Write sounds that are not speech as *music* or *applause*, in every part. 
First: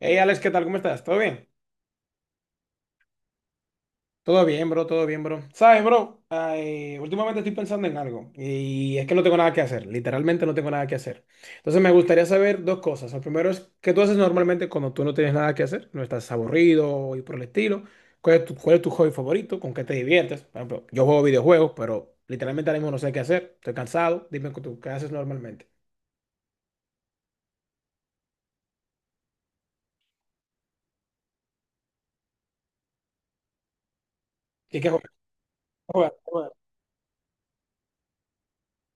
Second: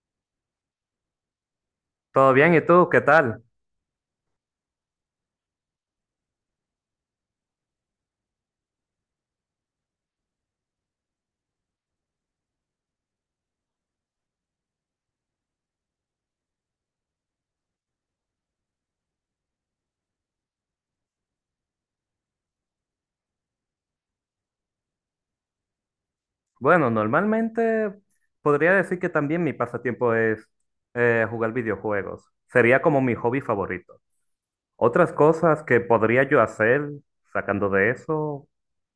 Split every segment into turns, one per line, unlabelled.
Hey Alex, ¿qué tal? ¿Cómo estás? ¿Todo bien?
Todo bien, ¿y tú qué tal?
Todo bien, bro, todo bien, bro. ¿Sabes, bro? Ay, últimamente estoy pensando en algo y es que no tengo nada que hacer, literalmente no tengo nada que hacer. Entonces me gustaría saber dos cosas. El primero es, ¿qué tú haces normalmente cuando tú no tienes nada que hacer? No estás aburrido y por el estilo. ¿Cuál es tu hobby favorito? ¿Con qué te diviertes? Por ejemplo, yo juego videojuegos, pero literalmente ahora mismo no sé qué hacer. Estoy cansado. Dime tú, ¿qué haces normalmente?
Bueno, normalmente podría decir que también mi pasatiempo es jugar videojuegos. Sería como mi hobby favorito.
¿Y qué juegas?
Otras cosas que
¿Qué juegas? ¿Qué
podría yo
juegas?
hacer sacando de eso,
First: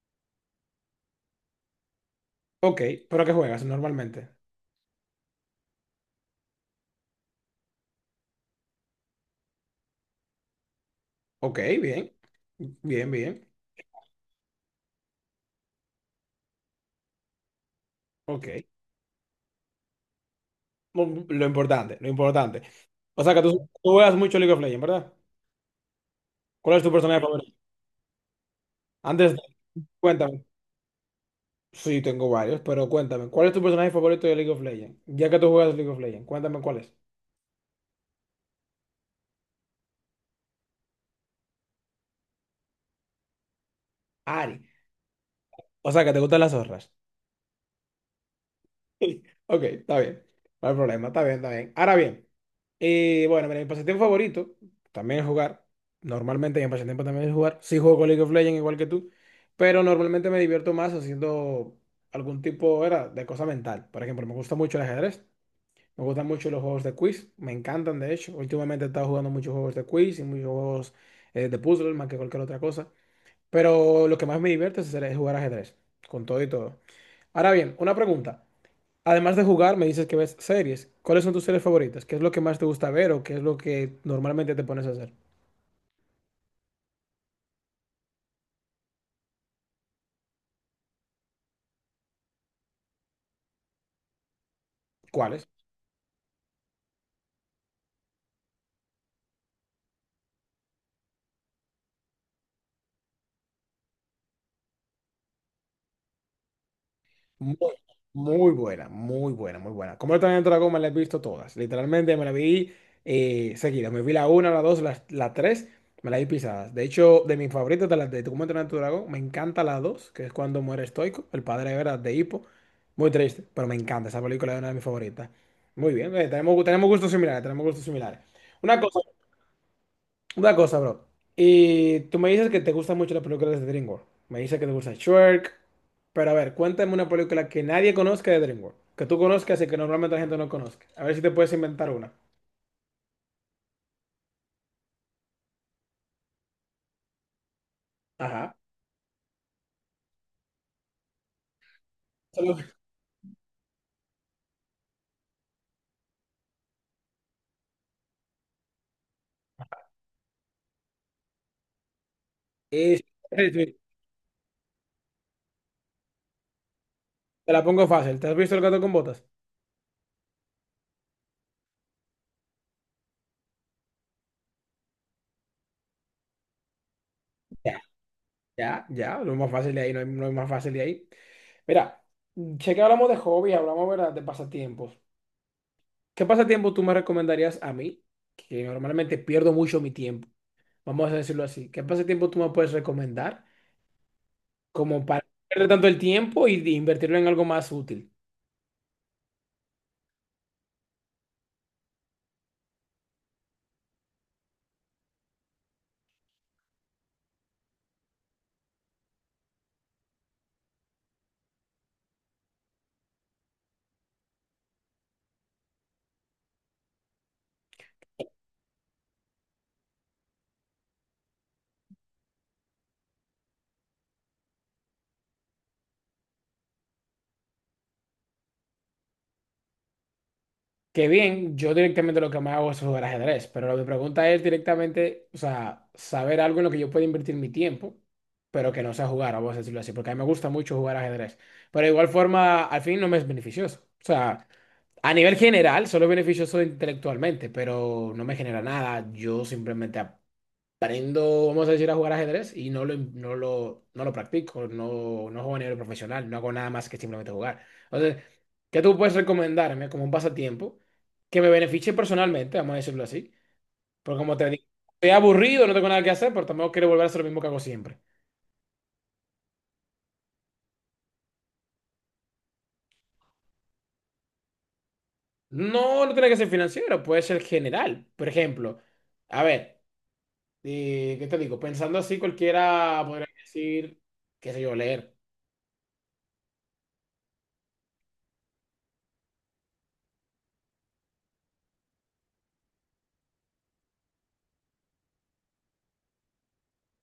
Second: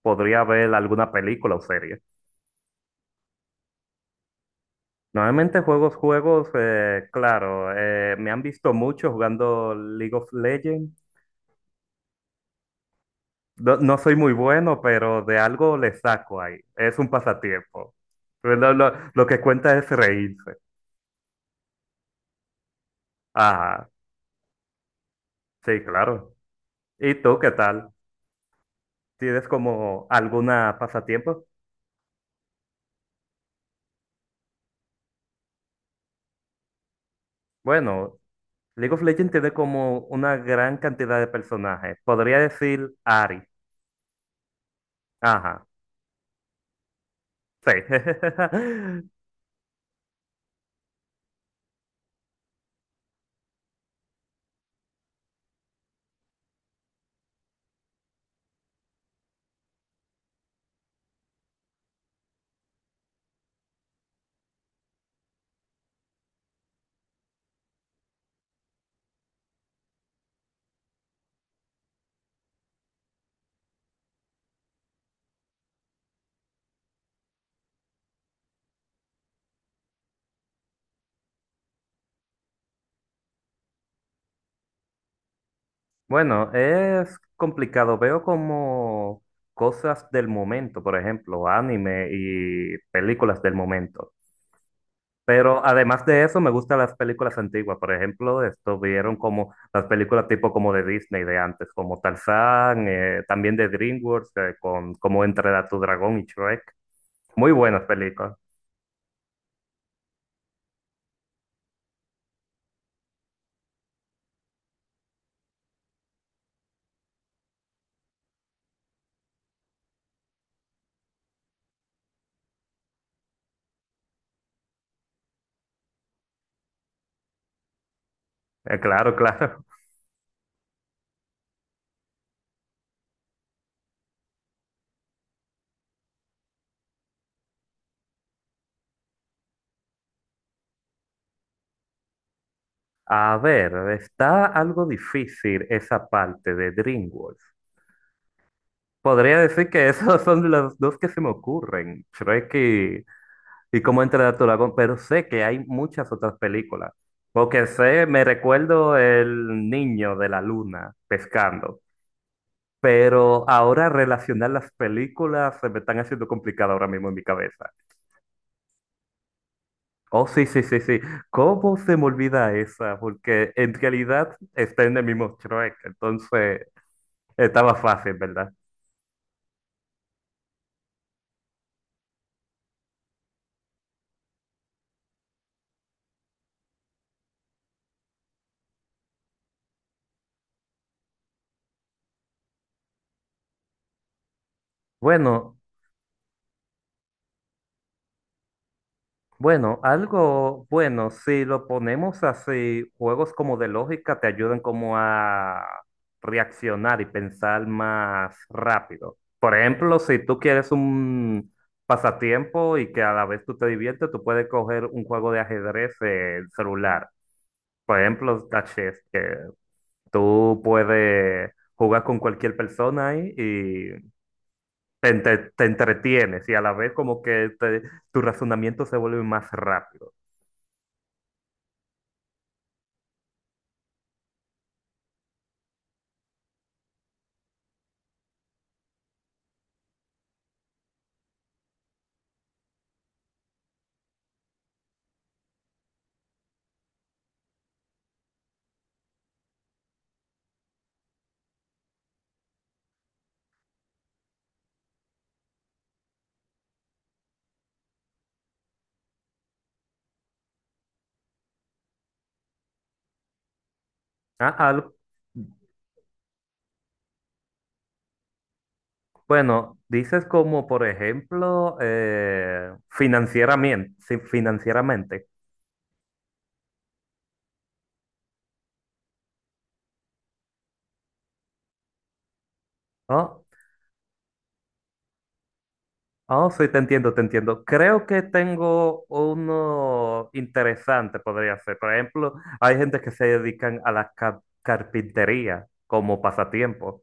podría ver alguna película o serie.
Ok, ¿pero qué juegas normalmente?
Normalmente juegos, claro, me han visto mucho jugando League of Legends.
Ok, bien, bien, bien.
No, no soy muy bueno, pero de algo le saco ahí. Es un pasatiempo.
Ok.
Lo que cuenta es reírse.
Lo importante, lo importante. O sea que tú,
Ajá.
tú juegas mucho League of Legends, ¿verdad?
Sí, claro.
¿Cuál es tu
¿Y
personaje
tú qué
favorito?
tal?
Antes, de-
¿Tienes como
Cuéntame.
alguna pasatiempo?
Sí, tengo varios, pero cuéntame. ¿Cuál es tu personaje favorito de League of Legends? Ya que tú juegas League of Legends, cuéntame cuál es.
Bueno, League of Legends tiene como una gran cantidad de personajes. Podría decir Ari.
Ari.
Ajá,
O sea que te gustan las zorras.
sí. *laughs*
*laughs* Ok, está bien. No hay problema, está bien, está bien. Ahora bien, bueno, mira, mi pasatiempo favorito también es jugar. Normalmente mi pasatiempo también es jugar. Sí juego con League of Legends igual que tú, pero normalmente me divierto más haciendo algún tipo era, de cosa mental. Por ejemplo, me gusta mucho el ajedrez, me gustan mucho los juegos de quiz, me encantan de hecho. Últimamente he estado jugando muchos juegos de quiz y muchos juegos de puzzle más que cualquier otra cosa. Pero lo que más me divierte es es jugar ajedrez, con todo y todo. Ahora bien, una pregunta. Además de jugar, me dices que ves series. ¿Cuáles son tus series favoritas? ¿Qué es lo que más te gusta ver o qué es lo que normalmente te pones a hacer?
Bueno, es complicado. Veo como cosas del momento, por ejemplo, anime y películas del momento.
¿Cuáles?
Pero además de eso, me gustan las películas antiguas. Por ejemplo, esto vieron como las películas tipo como de Disney de antes, como Tarzán, también de DreamWorks, con Cómo entrenar a tu dragón y Shrek. Muy
Muy,
buenas películas.
muy buena, muy buena, muy buena. Como yo también Dragón me la he visto todas. Literalmente me la vi seguida. Me vi la una, la dos, la tres, me la vi pisadas. De hecho, de mis favoritas de las de Cómo entrenar a tu dragón, me encanta la dos, que es cuando muere Stoico, el padre de Vera de Hippo. Muy triste, pero me encanta. Esa película es una de mis favoritas. Muy bien, tenemos, tenemos gustos similares, tenemos gustos similares. Una cosa.
Claro, *laughs* claro.
Una cosa, bro. Y tú me dices que te gustan mucho las películas de DreamWorks. Me dices que te gusta Shrek. Pero a ver, cuéntame una película que nadie conozca de DreamWorks. Que tú conozcas y que normalmente la gente no conozca. A ver si te puedes inventar una.
A ver, está algo difícil esa parte de DreamWorks.
Ajá.
Podría decir que *laughs* esos son los dos que se me ocurren, Shrek
Solo-
y cómo entrenar a tu dragón, pero sé que hay muchas otras películas. Porque sé, me recuerdo el niño de la luna pescando.
Eh,
Pero
sí, sí,
ahora relacionar las películas se me están haciendo complicado ahora mismo en mi
te la
cabeza.
pongo fácil. ¿Te has visto El gato con botas?
Oh, sí, sí, sí, sí. ¿Cómo se me olvida esa? Porque en realidad está en el mismo Shrek. Entonces estaba
Ya,
fácil, ¿verdad?
ya, ya. Lo más fácil de ahí, no hay más fácil de ahí. Mira, sé que hablamos de hobby, hablamos, ¿verdad? De pasatiempos. ¿Qué pasatiempo tú me recomendarías a mí? Que normalmente pierdo mucho mi tiempo. Vamos a decirlo así, ¿qué pasatiempo tú me puedes recomendar como para no
Bueno,
perder tanto el tiempo y de invertirlo en algo más útil?
Bueno, algo bueno, si lo ponemos así, juegos como de lógica te ayudan como a reaccionar y pensar más rápido. Por ejemplo, si tú quieres un pasatiempo y que a la vez tú te diviertes, tú puedes coger un juego de ajedrez en celular. Por ejemplo, está chess, que tú puedes jugar con cualquier persona ahí y te entretienes y a la vez como que tu razonamiento se vuelve más rápido.
Que bien, yo directamente lo que me hago es jugar ajedrez, pero mi pregunta es directamente, o sea, saber algo en lo que yo pueda invertir mi tiempo, pero que no sea jugar, vamos a decirlo así, porque a mí me gusta mucho jugar ajedrez, pero de igual forma, al fin no me es beneficioso. O sea, a nivel general, solo es beneficioso intelectualmente, pero no me genera nada, yo simplemente aprendo, vamos a decir, a jugar ajedrez y no lo practico, no juego a nivel profesional, no hago nada más que simplemente jugar. Entonces, ¿qué tú puedes recomendarme como un pasatiempo que me beneficie personalmente, vamos a decirlo así? Porque como te
Ah,
digo,
al-
estoy aburrido, no tengo nada que hacer, pero tampoco quiero volver a hacer lo mismo que hago siempre.
bueno, dices como, por ejemplo, financieramente, sí, financieramente.
No, no tiene que ser financiero, puede ser general. Por ejemplo, a ver, ¿qué te digo? Pensando así, cualquiera podría
Oh,
decir, qué sé yo, leer.
oh, sí, te entiendo, te entiendo. Creo que tengo uno interesante, podría ser. Por ejemplo, hay gente que se dedican a la carpintería como pasatiempo.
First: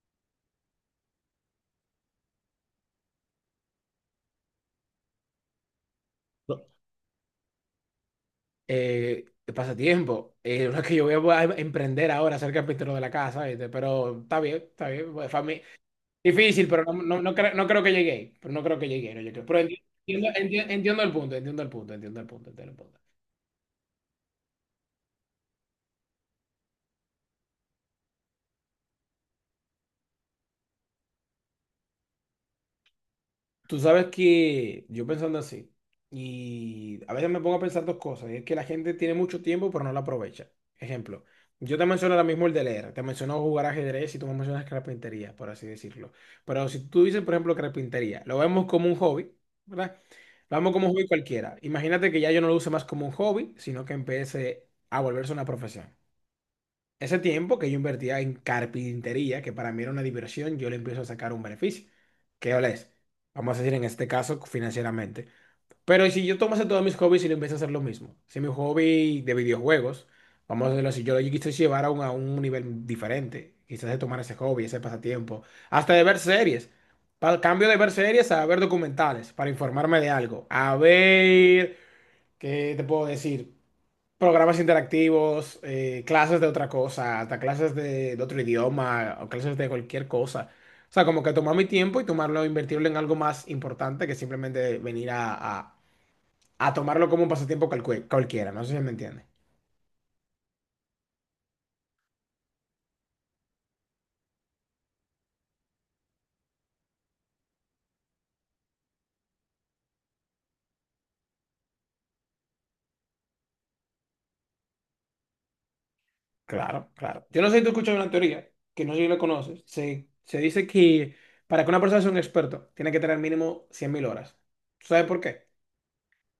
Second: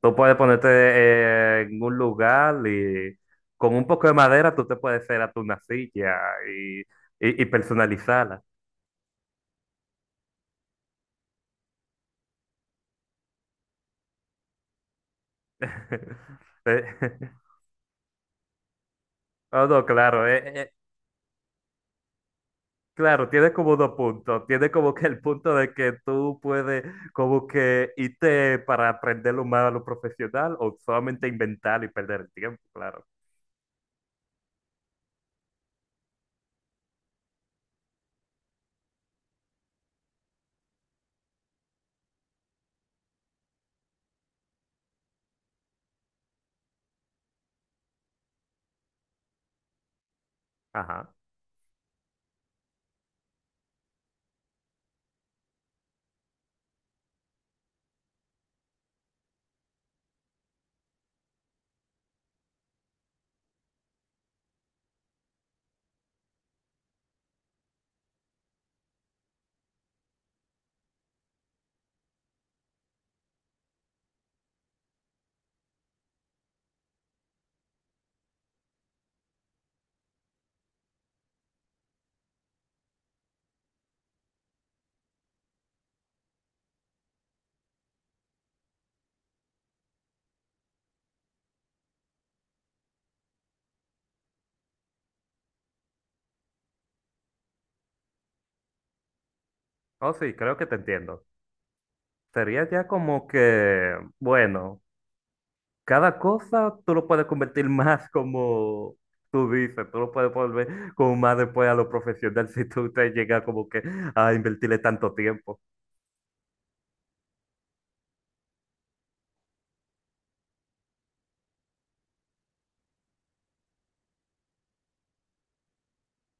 Tú puedes ponerte en un lugar y con un poco de madera tú te puedes hacer hasta una silla y, y y personalizarla.
Eh, pasatiempo. *laughs* Uno que yo voy a emprender ahora, ser carpintero de la casa, ¿viste? Pero está bien, está bien.
*laughs*
Difícil,
Eh,
pero no, no, no, no creo que llegue. Pero no creo que llegue. No llegué. Pero
No, no, claro,
entiendo,
eh,
entiendo,
eh,
entiendo el punto, entiendo el punto, entiendo el punto, entiendo el punto.
claro, tiene como dos puntos. Tiene como que el punto de que tú puedes como que irte para aprender lo más a lo profesional o solamente inventar y perder el tiempo, claro.
Tú sabes que yo pensando así, y a veces me pongo a pensar dos cosas, y es que la gente tiene mucho tiempo pero no lo aprovecha. Ejemplo, yo te menciono ahora mismo el de leer, te menciono jugar ajedrez y tú me mencionas carpintería, por así decirlo. Pero si tú dices, por ejemplo, carpintería, lo vemos como un hobby, ¿verdad? Lo vemos como un hobby
Ajá.
cualquiera. Imagínate que ya yo no lo use más como un hobby, sino que empiece a volverse una profesión. Ese tiempo que yo invertía en carpintería, que para mí era una diversión, yo le empiezo a sacar un beneficio. ¿Qué ole es? Vamos a decir en este caso financieramente. Pero si yo tomase todos mis hobbies y le empiezo a hacer lo mismo, si mi hobby de videojuegos, vamos a decirlo así, yo lo quise llevar a un nivel diferente, quizás de tomar ese hobby, ese pasatiempo, hasta de ver series. Para el cambio de ver series a ver documentales, para informarme de algo. A ver, ¿qué te puedo decir? Programas interactivos, clases de otra cosa, hasta clases de otro idioma o clases de cualquier cosa. O sea, como que tomar mi tiempo y tomarlo, invertirlo en algo más importante que simplemente venir a tomarlo como un pasatiempo cualquiera. No sé si me entiende.
Oh, sí, creo que te entiendo. Sería ya como que, bueno, cada cosa tú lo puedes convertir *laughs* más como tú dices, tú lo puedes volver como más después a lo profesional *laughs* si tú te llegas como que a invertirle tanto tiempo.
Claro, claro. Yo no sé si tú escuchas una teoría, que no sé si la conoces. Se dice que para que una persona sea un experto, tiene que tener mínimo 100.000 horas. ¿Sabes por qué?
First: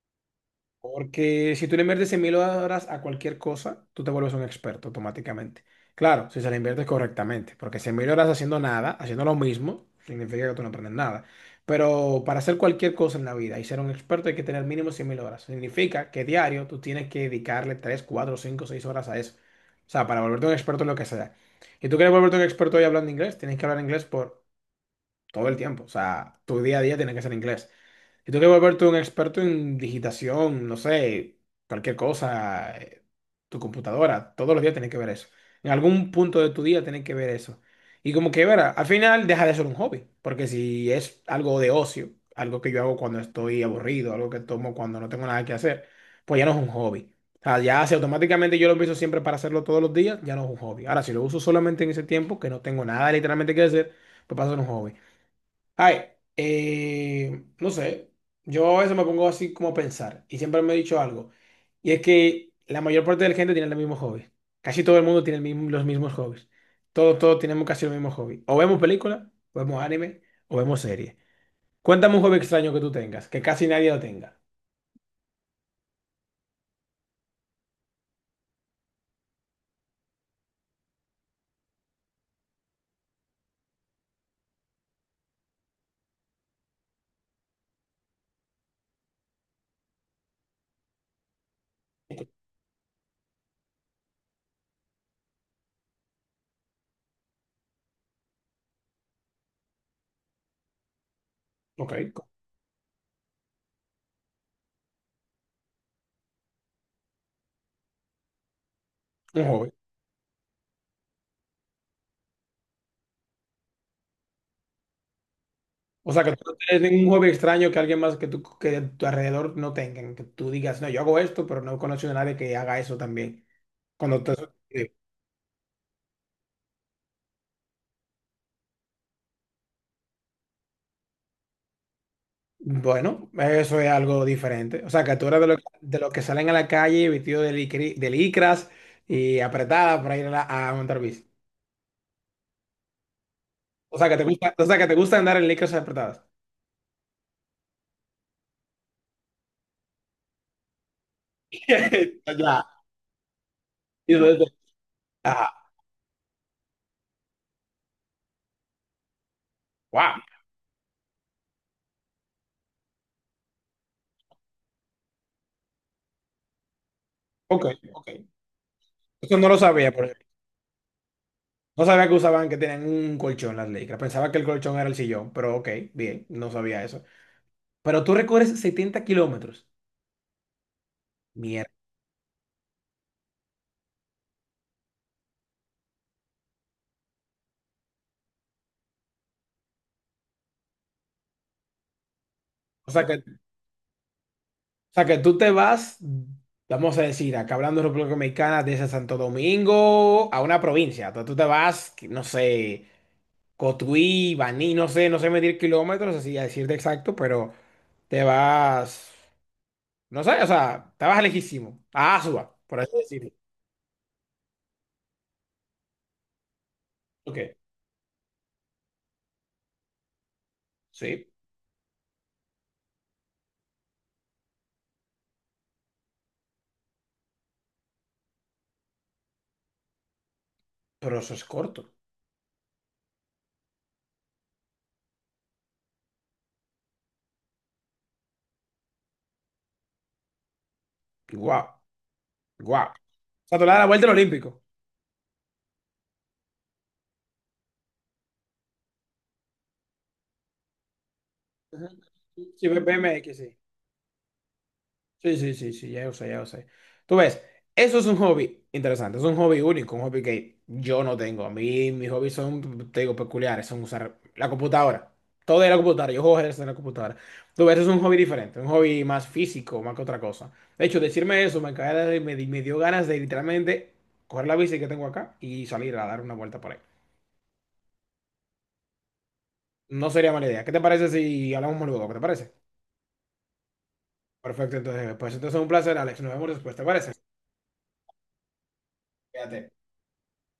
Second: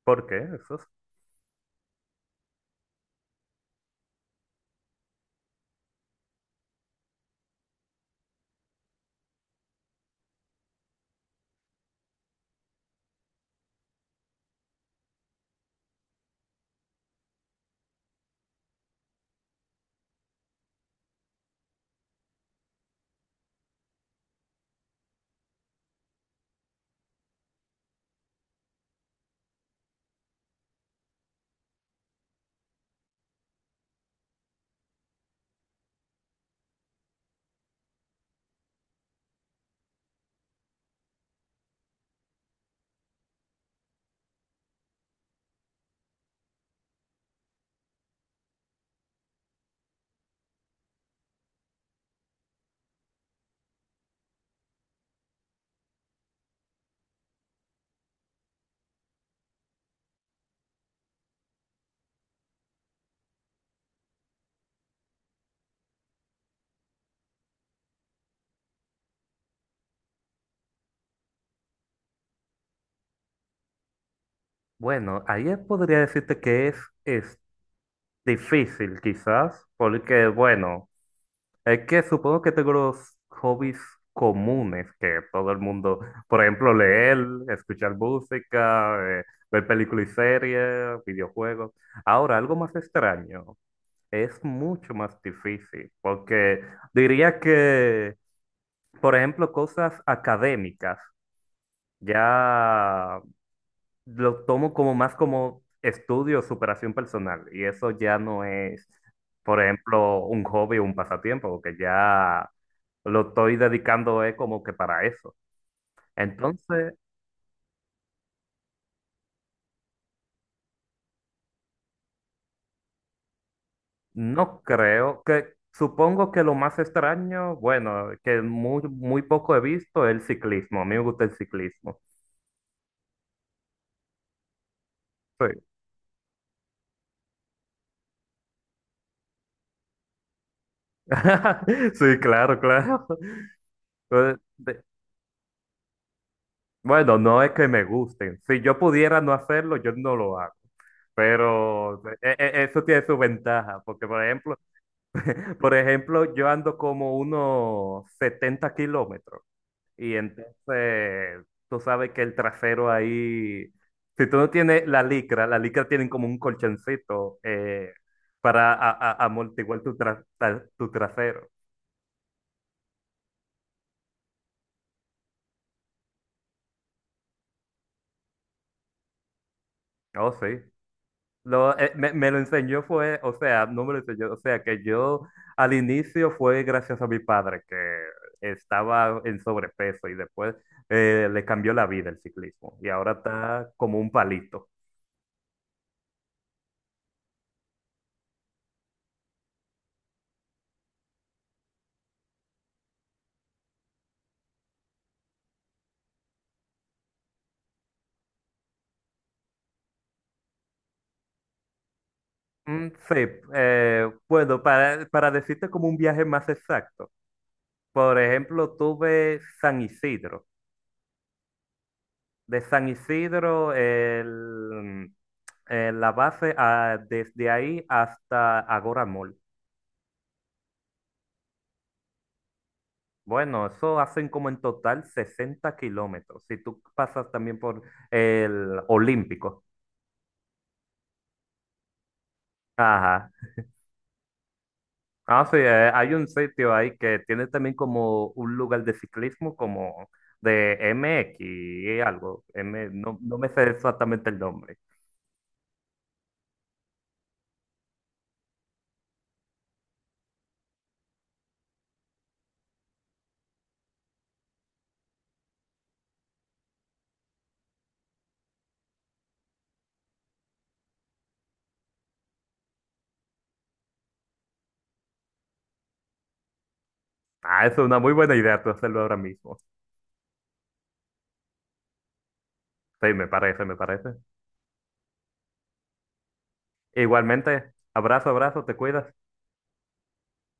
¿Por qué? Eso
Porque si tú le inviertes 100 mil horas a cualquier cosa, tú te vuelves un experto automáticamente. Claro, si se le inviertes correctamente, porque 100 mil horas haciendo nada, haciendo lo mismo, significa que tú no aprendes nada. Pero para hacer cualquier cosa en la vida y ser un experto hay que tener mínimo 100 mil horas. Significa que diario tú tienes que dedicarle 3, 4, 5, 6 horas a eso. O sea, para volverte un experto en lo que sea. Y tú quieres volverte un experto hoy hablando inglés, tienes que hablar inglés por todo el tiempo. O sea, tu día a día tiene que ser inglés. Y tú que volverte un experto en digitación, no sé, cualquier cosa, tu computadora, todos los días tienes que ver eso. En algún punto de tu día tienes que ver eso. Y como que, verá, al final deja de ser un hobby, porque si es algo de ocio, algo que yo hago cuando estoy aburrido, algo que tomo cuando no tengo nada que hacer, pues ya no es un hobby. O sea, ya si automáticamente yo lo empiezo siempre para hacerlo todos los días, ya no es un hobby. Ahora, si lo uso solamente en ese tiempo, que no tengo nada literalmente que hacer, pues pasa a ser un hobby. Ay, no sé, yo a veces me pongo así como a pensar y siempre me he dicho algo, y es que la mayor parte de la gente tiene el mismo hobby. Casi todo el mundo tiene los mismos hobbies. Todos, todos tenemos casi el mismo hobby. O vemos películas, o vemos anime, o vemos series. Cuéntame un hobby extraño que tú tengas, que casi nadie lo tenga.
bueno, ahí podría decirte que es difícil quizás, porque bueno, es que supongo que tengo los hobbies comunes que todo el mundo, por ejemplo, leer, escuchar música, ver películas y series, videojuegos. Ahora, algo más extraño, es mucho más difícil, porque diría que, por ejemplo, cosas académicas,
Ok,
ya lo tomo como más como estudio, superación personal, y eso ya no es,
un
por
hobby.
ejemplo, un hobby o un pasatiempo, porque ya lo estoy dedicando es como que para eso.
O sea, que tú no tienes
Entonces,
ningún hobby extraño que alguien más que tú, que a tu alrededor no tengan, que tú digas, no, yo hago esto, pero no conozco a nadie que haga eso también. Cuando te.
no creo que, supongo que lo más extraño, bueno, que muy, muy poco he visto, es el ciclismo. A mí me gusta el ciclismo.
Bueno, eso es algo diferente. O sea, que tú eres de, lo-
Sí,
de los que salen a la calle vestidos de licras y apretadas para ir a montar bici.
*laughs* sí, claro, claro. *laughs*
O sea, que te
Eh,
gusta, o sea,
de-
que te gusta andar en licras apretadas.
Bueno, no es que me gusten. Si yo pudiera no hacerlo, yo no lo hago. Pero
*laughs* Ya.
eso tiene su ventaja, porque
Y eso es Ajá.
por ejemplo, yo ando como unos 70 kilómetros y
Wow.
entonces tú sabes que el trasero ahí, si tú no tienes la licra tienen como un colchoncito
Ok, ok.
para
Eso no lo
amortiguar
sabía, por ejemplo.
tu trasero.
No sabía que usaban que tenían un colchón las licras. Pensaba que el colchón era el sillón, pero ok, bien, no sabía eso. Pero tú recorres 70 kilómetros.
Oh, sí.
Mierda.
Me lo enseñó fue, o sea, no me lo enseñó, o sea, que yo al inicio fue gracias a mi padre que estaba en sobrepeso y después le cambió la vida el ciclismo y
O sea,
ahora
que
está como un palito.
o sea, que tú te vas, vamos a decir, acá hablando de República Dominicana, desde Santo Domingo a una provincia. Entonces tú te vas, que no sé, Cotuí, Baní, no sé medir kilómetros, así a decirte exacto, pero te vas, no sé, o sea, te vas lejísimo, a Asua, por así
Sí,
decirlo.
bueno, para decirte como un viaje más exacto,
Ok,
por ejemplo, tuve San Isidro.
sí,
De San Isidro, la base, ah, desde ahí hasta Agora Mall.
pero eso es corto.
Bueno, eso hacen como en total 60 kilómetros. Si tú pasas también por el Olímpico.
Guau, guau.
Ajá.
O sea, tú le das la vuelta al Olímpico.
Ah, sí, hay un sitio ahí que tiene también como un lugar de ciclismo, como de MX
Ujú.
y algo.
Sí,
No,
BMX,
no me
sí.
sé exactamente el nombre.
Sí, sí, sí, sí, ya lo sé, ya lo sé. Tú ves, eso es un hobby interesante, es un hobby único, un hobby que yo no tengo. A mí mis hobbies son, te digo, peculiares, son usar la computadora. Todo es la computadora, yo juego ajedrez en la computadora. Tú ves, es un hobby diferente, un hobby más físico, más que otra cosa. De hecho, decirme eso me, cae- de- me, di- me dio ganas de literalmente coger la bici que tengo acá y salir a dar una vuelta por ahí.
Ah, es una muy buena idea tú hacerlo ahora mismo.
No sería mala idea. ¿Qué te parece si hablamos luego? ¿Qué te parece?
Sí, me parece, me parece.
Perfecto, pues entonces un placer, Alex. Nos vemos después, ¿te parece?
Igualmente, abrazo, abrazo, te cuidas.
Cuídate.